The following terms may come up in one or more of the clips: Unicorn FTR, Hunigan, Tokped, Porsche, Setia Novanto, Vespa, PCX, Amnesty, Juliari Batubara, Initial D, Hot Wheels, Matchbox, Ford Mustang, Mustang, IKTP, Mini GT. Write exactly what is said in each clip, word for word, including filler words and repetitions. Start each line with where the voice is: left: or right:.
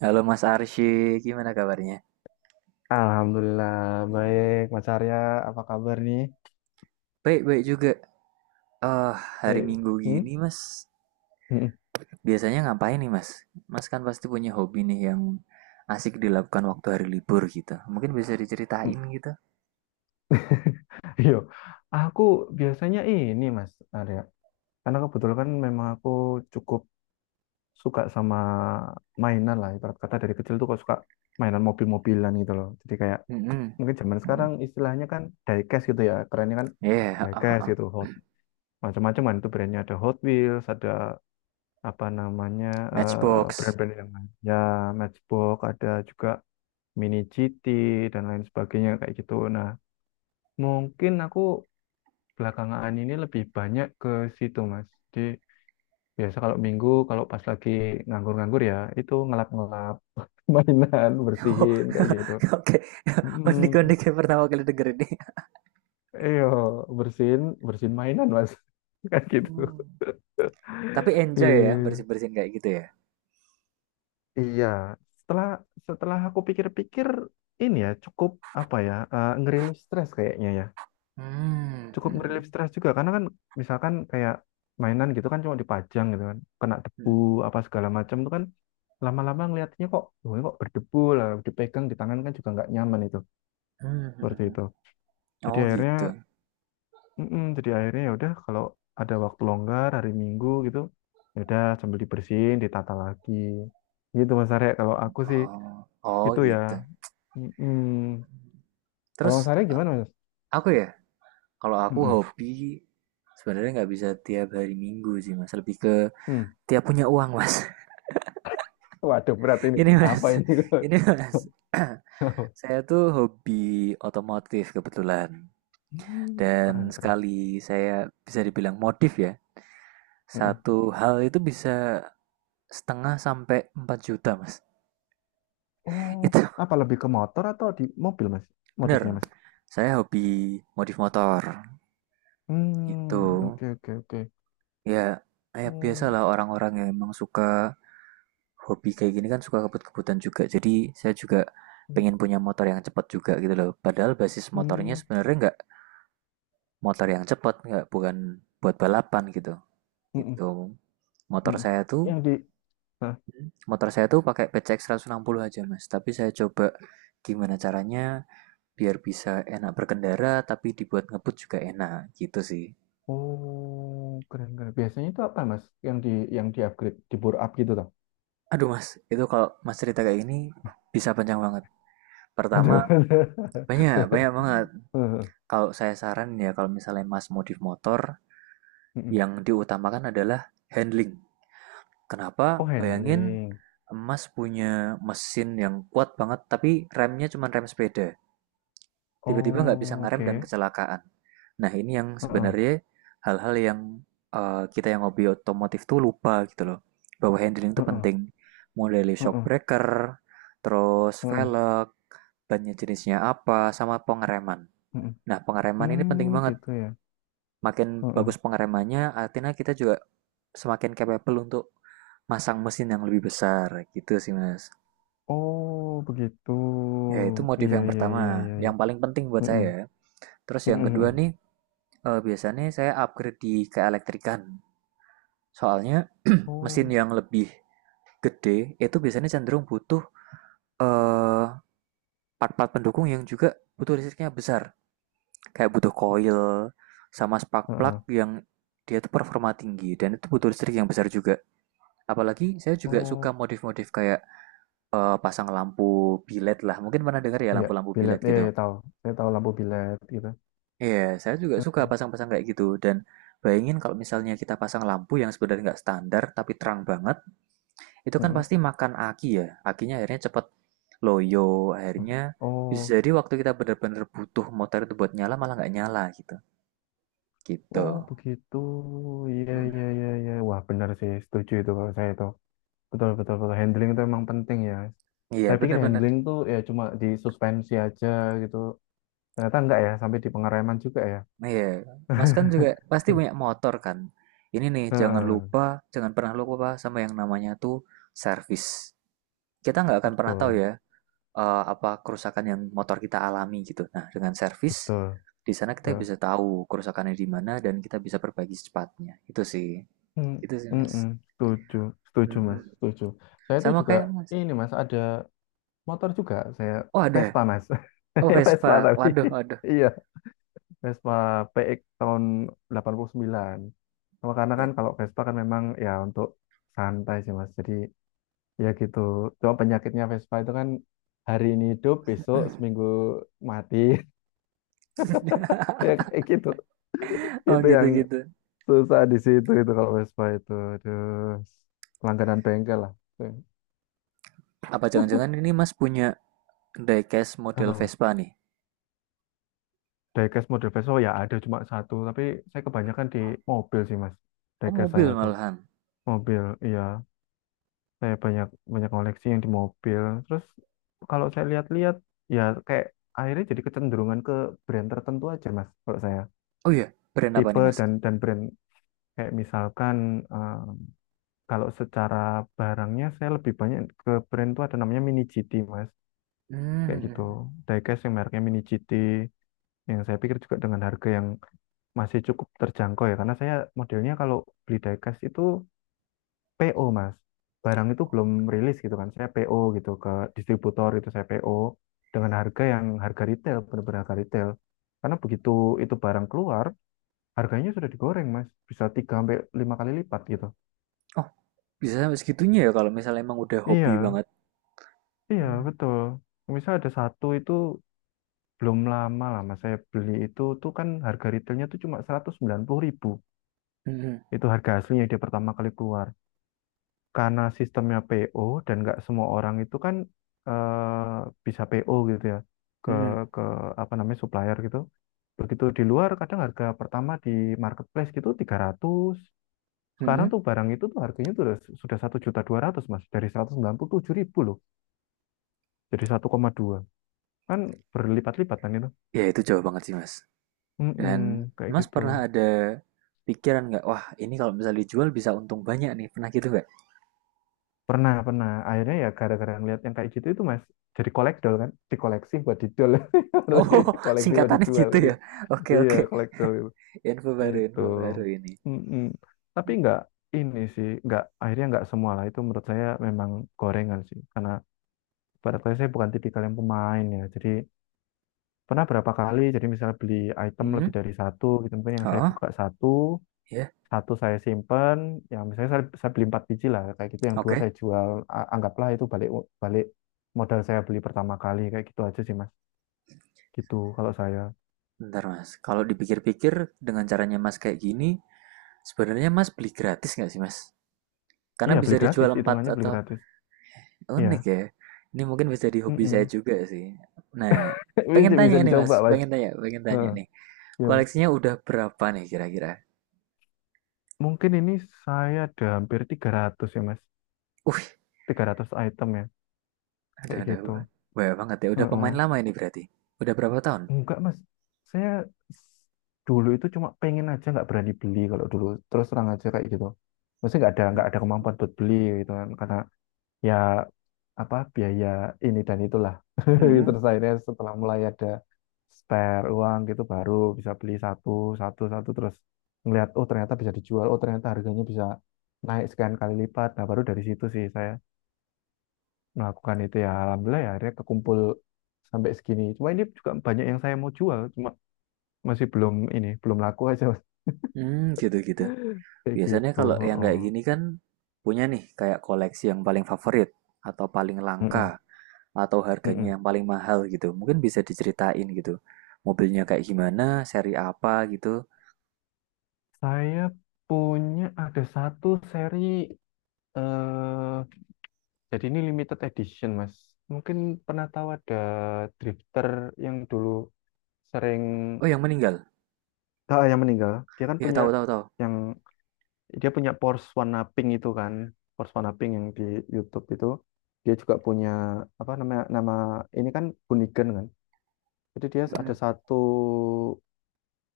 right: Halo Mas Arsy, gimana kabarnya?
left: Alhamdulillah, baik Mas Arya, apa kabar nih?
right: Baik-baik juga. Eh, hari
left: Eh,
right: Minggu
left: hmm?
right: gini Mas,
left: Hmm.
right: biasanya ngapain nih Mas? Mas kan pasti punya hobi nih yang asik dilakukan waktu hari libur gitu. Mungkin bisa diceritain gitu.
left: Yo, aku biasanya ini Mas Arya, karena kebetulan kan memang aku cukup suka sama mainan lah, ibarat kata dari kecil tuh kok suka mainan mobil-mobilan gitu loh, jadi kayak
right: Mm-mm.
left: mungkin zaman
right: Mm-mm.
left: sekarang istilahnya kan diecast gitu ya, kerennya kan
right: Yeah, ah, ah,
left: diecast
right: ah.
left: gitu. Hot, macam-macam kan itu brandnya, ada Hot Wheels, ada apa namanya, eh,
right: Matchbox.
left: brand-brand yang lain ya, Matchbox ada juga, mini G T, dan lain sebagainya kayak gitu. Nah, mungkin aku belakangan ini lebih banyak ke situ, Mas. Jadi biasa kalau Minggu, kalau pas lagi nganggur-nganggur ya, itu ngelap-ngelap mainan,
right: Oh,
left: bersihin kayak gitu.
right: oke.
left: Hmm,
right: Unik-unik yang pertama kali denger ini.
left: iya, bersihin, bersihin mainan, Mas. Kayak gitu.
right: Hmm. Tapi enjoy ya
left: Iya,
right: bersih-bersihin kayak gitu ya.
left: iya. setelah setelah aku pikir-pikir, ini ya cukup apa ya, eh, ngerilis stres kayaknya ya.
right: Hmm.
left: Cukup ngerilis stres juga, karena kan misalkan kayak mainan gitu kan cuma dipajang gitu kan kena debu
right: Hmm.
left: apa segala macam itu kan lama-lama ngeliatnya kok, "Loh, ini kok berdebu lah, dipegang di tangan kan juga nggak nyaman." Itu
right: Hmm.
left: seperti
right: hmm.
left: itu, jadi
right: Oh
left: akhirnya
right: gitu.
left: mm-mm, jadi akhirnya ya udah kalau ada waktu longgar hari Minggu gitu, ya udah sambil dibersihin ditata lagi gitu, Mas Arya, kalau aku sih
right: Oh, oh
left: itu ya.
right: gitu.
left: Mm-mm. Kalau
right: Terus,
left: Mas Arya
right: eee,
left: gimana Mas?
right: aku ya, kalau aku
left: Mm-mm.
right: hobi sebenarnya nggak bisa tiap hari Minggu sih, Mas, lebih ke
left: Hmm.
right: tiap punya uang, Mas.
left: Waduh, berat ini.
right: Ini
left: Apa
right: Mas,
left: ini?
right: ini Mas, saya tuh hobi otomotif kebetulan
left: Hmm,
right: dan
left: keren keren.
right: sekali saya bisa dibilang modif ya,
left: Mm-mm.
right: satu hal itu bisa setengah sampai empat juta Mas.
left: Oh,
right: Itu
left: apa lebih ke motor atau di mobil mas?
right: bener,
left: Modifnya mas?
right: saya hobi modif motor, itu.
left: Hmm, oke oke oke.
right: Ya, ya
left: Hmm,
right: biasalah orang-orang yang emang suka hobi kayak gini kan suka kebut-kebutan juga. Jadi saya juga pengen punya motor yang cepat juga gitu loh. Padahal basis motornya
left: hmm,
right: sebenarnya nggak motor yang cepat, nggak bukan buat balapan gitu.
left: mm-mm,
right: Gitu. Motor
left: mm-mm.
right: saya tuh
left: Yang di, hah?
right: motor saya tuh pakai P C X puluh aja mas. Tapi saya coba gimana caranya biar bisa enak berkendara tapi dibuat ngebut juga enak gitu sih.
left: Oh, keren keren. Biasanya itu apa mas? Yang di yang di upgrade, di bore up gitu toh?
right: Aduh mas, itu kalau mas cerita kayak gini bisa panjang banget.
left: Ada
right: Pertama
left: ada.
right: banyak banyak banget.
left: Heeh,
right: Kalau saya saran ya, kalau misalnya Mas modif motor,
left: mm-mm.
right: yang diutamakan adalah handling.
left: Oh,
right: Kenapa? Bayangin
left: handling.
right: Mas punya mesin yang kuat banget, tapi remnya cuma rem sepeda. Tiba-tiba nggak bisa
left: Oh,
right: ngerem
left: oke.
right: dan kecelakaan. Nah, ini yang
left: Heeh,
right: sebenarnya hal-hal yang eh, kita yang hobi otomotif tuh lupa gitu loh. Bahwa handling itu
left: heeh, heeh,
right: penting. Mulai dari shock
left: heeh,
right: breaker, terus
left: heeh.
right: velg, bannya jenisnya apa, sama pengereman.
left: Hmm,
right: Nah, pengereman ini penting
left: hmm,
right: banget.
left: gitu ya.
right: makin bagus
left: Heeh.
right: pengeremannya, artinya kita juga semakin capable untuk masang mesin yang lebih besar gitu sih mas.
left: Oh, begitu.
right: Ya itu motif
left: Iya,
right: yang
left: iya, iya, iya,
right: pertama,
left: iya.
right: yang paling penting buat
left: Mm-mm.
right: saya. Terus yang
left: Mm-mm,
right: kedua
left: mm-mm.
right: nih, eh, biasanya saya upgrade di keelektrikan. Soalnya mesin
left: Oh,
right: yang lebih gede itu biasanya cenderung butuh eh, part-part pendukung yang juga butuh listriknya besar. Kayak butuh coil sama spark plug
left: heeh.
right: yang dia tuh performa tinggi dan itu butuh listrik yang besar juga. Apalagi saya juga
left: Oh,
right: suka modif-modif kayak eh, pasang lampu bilet lah. Mungkin pernah dengar ya
left: iya,
right: lampu-lampu
left: bilet.
right: bilet
left: Iya,
right: gitu.
left: iya, tahu. Saya tahu labu bilet gitu.
right: Iya, yeah, saya juga suka
left: Heeh.
right: pasang-pasang kayak gitu. Dan bayangin kalau misalnya kita pasang lampu yang sebenarnya nggak standar tapi terang banget, itu kan
left: Mm-mm.
right: pasti makan aki ya. Akinya akhirnya cepet loyo,
left: So-
right: akhirnya bisa
left: Oh,
right: jadi waktu kita benar-benar butuh motor itu buat nyala malah nggak nyala gitu. Gitu.
left: oh, begitu. Iya,
right: Mm.
left: iya, iya, iya. Wah, benar sih. Setuju itu kalau saya itu. Betul, betul, betul. Handling itu emang penting ya.
right: Iya,
left: Saya pikir
right: benar bener.
left: handling tuh ya cuma di suspensi aja gitu. Ternyata enggak ya, sampai di pengereman juga ya.
right: Nah, Iya, Mas kan juga pasti punya motor kan. Ini nih, jangan
left: Heeh,
right: lupa, jangan pernah lupa sama yang namanya tuh servis. Kita nggak akan pernah tahu
left: betul,
right: ya eh, apa kerusakan yang motor kita alami gitu. Nah, dengan servis
left: betul,
right: di sana kita
left: betul.
right: bisa tahu kerusakannya di mana dan kita bisa perbaiki secepatnya. Itu sih,
left: Hmm,
right: itu sih
left: mm-mm,
right: Mas.
left: setuju, setuju mas,
right: Mm-mm.
left: setuju. Saya itu
right: Sama
left: juga
right: kayak Mas.
left: ini mas, ada motor juga, saya
right: Oh ada,
left: Vespa mas.
right: oh
left: Saya Vespa,
right: Vespa.
left: tapi
right: Waduh, waduh.
left: iya, Vespa P X tahun delapan puluh sembilan. Cuma karena kan
right: Berat.
left: kalau Vespa kan memang ya untuk santai sih mas, jadi ya gitu. Cuma penyakitnya Vespa itu kan hari ini hidup, besok seminggu mati, ya kayak gitu.
right: Oh
left: Itu yang
right: gitu-gitu.
left: susah di situ itu kalau Vespa itu, aduh, langganan bengkel lah.
right: Apa jangan-jangan ini Mas punya diecast
left: Apa
right: model
left: mas,
right: Vespa nih?
left: diecast model Vespa ya ada cuma satu, tapi saya kebanyakan di mobil sih mas.
right: Oh
left: Diecast
right: mobil
left: saya tuh
right: malahan.
left: mobil, iya, saya banyak banyak koleksi yang di mobil. Terus kalau saya lihat-lihat ya kayak akhirnya jadi kecenderungan ke brand tertentu aja mas, kalau saya,
right: Oh iya, brand apa nih
left: tipe
right: Mas?
left: dan dan brand kayak misalkan, eh, kalau secara barangnya saya lebih banyak ke brand tuh, ada namanya Mini G T mas, kayak gitu.
right: Mmm,
left: Diecast yang mereknya Mini G T, yang saya pikir juga dengan harga yang masih cukup terjangkau ya, karena saya modelnya kalau beli diecast itu P O mas, barang itu belum rilis gitu kan, saya P O gitu ke distributor, itu saya P O dengan harga yang harga retail, benar-benar harga retail. Karena begitu itu barang keluar, harganya sudah digoreng mas, bisa tiga sampai lima kali lipat gitu.
right: oh, bisa sampai segitunya ya kalau misalnya emang udah hobi
left: Iya,
right: banget.
left: iya
right: Mmm,
left: betul. Misal ada satu itu belum lama lah mas, saya beli itu, tuh kan harga retailnya tuh cuma seratus sembilan puluh ribu.
right: mhm,
left: Itu harga aslinya dia pertama kali keluar. Karena sistemnya P O, dan nggak semua orang itu kan, eh, bisa P O gitu ya, ke
right: mhm,
left: ke apa namanya, supplier gitu. Begitu di luar kadang harga pertama di marketplace gitu tiga ratus. Sekarang
right: mhm,
left: tuh barang itu tuh harganya tuh udah, sudah satu juta dua ratus Mas, dari seratus sembilan puluh tujuh ribu loh. Jadi satu koma dua kan, berlipat-lipat kan itu.
right: ya itu jauh banget sih Mas.
left: Mm-mm,
right: Dan
left: kayak
right: Mas
left: gitu.
right: pernah ada pikiran nggak, "Wah ini kalau misalnya dijual bisa untung banyak nih," pernah gitu nggak?
left: Pernah, pernah. Akhirnya ya gara-gara ngeliat yang kayak gitu itu Mas, jadi kolekdol kan, dikoleksi buat dijual.
right: Oh
left: Koleksi buat
right: singkatannya
left: dijual
right: gitu
left: kan
right: ya?
left: gitu.
right: Oke
left: Iya,
right: oke,
left: kolektor itu.
right: info baru
left: Itu.
right: info baru ini.
left: Mm-mm. Tapi nggak ini sih, nggak akhirnya nggak semua lah. Itu menurut saya memang gorengan sih, karena pada saya saya bukan tipikal yang pemain ya. Jadi pernah berapa kali, jadi misalnya beli item
right: Mhm,
left: lebih dari satu gitu, mungkin yang saya
right: heeh,
left: buka satu,
right: iya,
left: satu saya simpen, yang misalnya saya, saya beli empat biji lah, kayak gitu, yang dua
right: oke.
left: saya jual, A- anggaplah itu balik balik modal, saya beli pertama kali kayak gitu aja sih Mas. Gitu kalau saya.
right: Bentar Mas, kalau dipikir-pikir dengan caranya Mas kayak gini, sebenarnya Mas beli gratis nggak sih Mas? Karena
left: Iya,
right: bisa
left: beli gratis,
right: dijual empat
left: hitungannya beli
right: atau.
left: gratis. Iya.
right: Unik ya. Ini mungkin bisa di hobi saya
left: Mm-mm.
right: juga sih. Nah, pengen
left: Bisa,
right: tanya
left: bisa
right: nih Mas,
left: dicoba, Mas.
right: pengen tanya, pengen tanya
left: Heeh,
right: nih.
left: ya.
right: Koleksinya udah berapa nih kira-kira?
left: Mungkin ini saya ada hampir tiga ratus ya, Mas.
right: Wih,
left: Tiga ratus item ya,
right: ada
left: kayak
right: ada
left: gitu.
right: banyak banget ya. Udah pemain
left: Heeh.
right: lama ini berarti. Udah berapa tahun?
left: Enggak, Mas. Saya s- dulu itu cuma pengen aja, nggak berani beli kalau dulu. Terus terang aja kayak gitu. Maksudnya nggak ada
right: Hmm,
left: nggak ada kemampuan buat beli gitu kan. Karena ya apa, biaya ini dan itulah,
right: hmm,
left: terus akhirnya setelah mulai ada spare uang gitu, baru bisa beli satu satu satu, terus ngelihat oh ternyata bisa dijual, oh ternyata harganya bisa naik sekian kali lipat, nah baru dari situ sih saya melakukan itu ya, alhamdulillah ya, akhirnya kekumpul sampai segini. Cuma ini juga banyak yang saya mau jual, cuma masih belum ini, belum laku aja Mas.
right: hmm, gitu-gitu.
left: Kayak
right: Biasanya
left: gitu.
right: kalau yang
left: Heeh.
right: kayak gini kan punya nih kayak koleksi yang paling favorit atau paling
left: Mm-mm.
right: langka atau
left: Mm-mm.
right: harganya yang paling mahal gitu. Mungkin bisa diceritain gitu. Mobilnya kayak gimana, seri apa gitu.
left: Saya punya, ada satu seri, eh jadi ini limited edition, Mas. Mungkin pernah tahu, ada drifter yang dulu sering,
right: Oh, yang meninggal.
left: ah, yang meninggal. Dia kan
right: Ya,
left: punya,
right: tahu tahu tahu.
left: yang dia punya Porsche warna pink itu kan. Porsche warna pink yang di YouTube itu. Dia juga punya apa namanya, nama ini kan Hunigan kan. Jadi dia ada
right: Mhm.
left: satu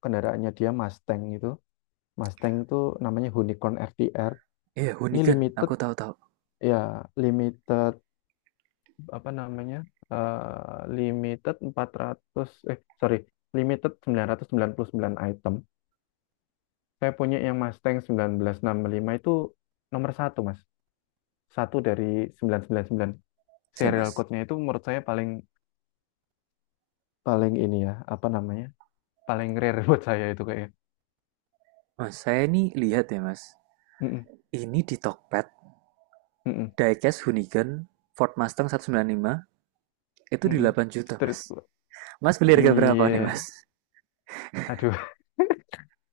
left: kendaraannya dia Mustang itu. Mustang itu namanya Unicorn F T R.
right: Iya,
left: Ini
right: Hunigan.
left: limited
right: Aku tahu-tahu.
left: ya, limited apa namanya, eh, limited empat ratus, eh sorry limited sembilan sembilan ratus sembilan puluh sembilan item. Saya punya yang Mustang seribu sembilan ratus enam puluh lima itu nomor satu mas, satu dari sembilan sembilan sembilan.
right: Saya,
left: Serial
right: Mas.
left: code-nya itu menurut saya paling paling ini ya apa namanya, paling rare buat saya itu kayaknya.
right: Mas, saya ini lihat ya, Mas.
left: Mm-mm,
right: Ini di Tokped,
left: mm-mm,
right: diecast Hunigan Ford Mustang seratus sembilan puluh lima itu di
left: mm-mm.
right: delapan juta,
left: Street
right: Mas. Mas beli harga berapa nih,
left: iya,
right: Mas?
left: aduh,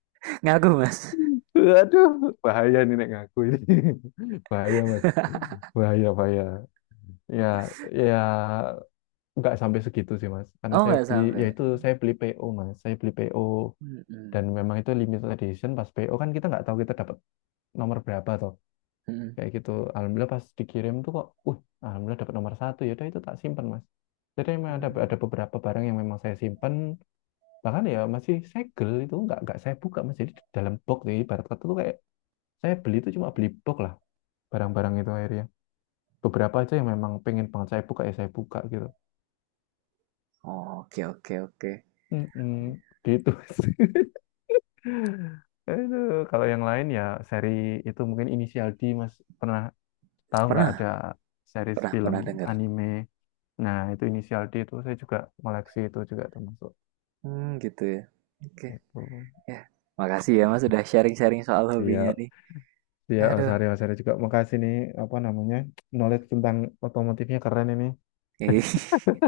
right: Ngaku, Mas.
left: aduh, bahaya nih nek ngaku ini, bahaya mas, bahaya bahaya, ya ya, nggak sampai segitu sih mas, karena
right: Oh,
left: saya
right: nggak
left: beli
right: sampai.
left: ya itu, saya beli P O mas, saya beli P O.
right: Mm-mm.
left: Dan memang itu limited edition, pas P O kan kita nggak tahu kita dapat nomor berapa toh,
right: Mm-mm.
left: kayak gitu. Alhamdulillah pas dikirim tuh kok, uh alhamdulillah dapat nomor satu. Ya udah itu tak simpan mas, jadi memang ada
right: Mm.
left: ada beberapa barang yang memang saya simpan, bahkan ya masih segel itu nggak nggak saya buka mas. Jadi dalam box nih, ibarat kata tuh kayak saya beli itu cuma beli box lah. Barang-barang itu akhirnya beberapa aja yang memang pengen banget saya buka, ya saya buka gitu.
right: Oh, Oke, oke, oke.
left: Mm-mm, gitu sih. Aduh, kalau yang lain ya seri itu mungkin Inisial D Mas, pernah tahu nggak,
right: Pernah,
left: ada series
right: pernah,
left: film
right: pernah dengar.
left: anime. Nah, itu Inisial D itu saya juga koleksi, itu juga termasuk
right: Hmm, gitu ya. Oke,
left: itu.
right: ya. Makasih ya, Mas, sudah sharing-sharing soal hobinya
left: Iya,
right: nih.
left: iya
right: Aduh.
left: Osari Osari juga makasih nih, apa namanya, knowledge tentang otomotifnya keren ini.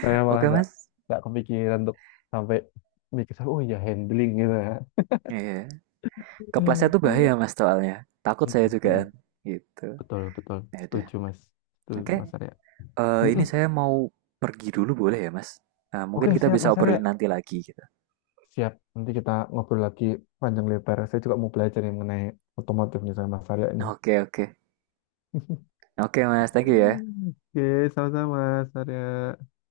left: Saya malah
right: Oke,
left: nggak
right: Mas.
left: nggak kepikiran untuk sampai mikir oh iya handling gitu ya.
right: Iya. Kepleset tuh bahaya
left: Mm,
right: Mas soalnya. Takut saya
left: mm,
right: juga
left: mm.
right: kan. Gitu.
left: Betul, betul.
right: Ya udah.
left: Setuju Mas. Itu
right: Oke.
left: Mas Arya.
right: Eh
left: Mm,
right: ini
left: mm.
right: saya mau pergi dulu boleh ya Mas? Nah, mungkin
left: Oke,
right: kita
left: siap
right: bisa
left: Mas Arya.
right: obrolin nanti lagi gitu.
left: Siap. Nanti kita ngobrol lagi panjang lebar. Saya juga mau belajar yang mengenai otomotif nih sama Mas Arya
right: Nah,
left: ini.
right: Oke, okay, oke. Okay. Oke okay, Mas, thank you ya.
left: Oke, sama-sama Mas Arya.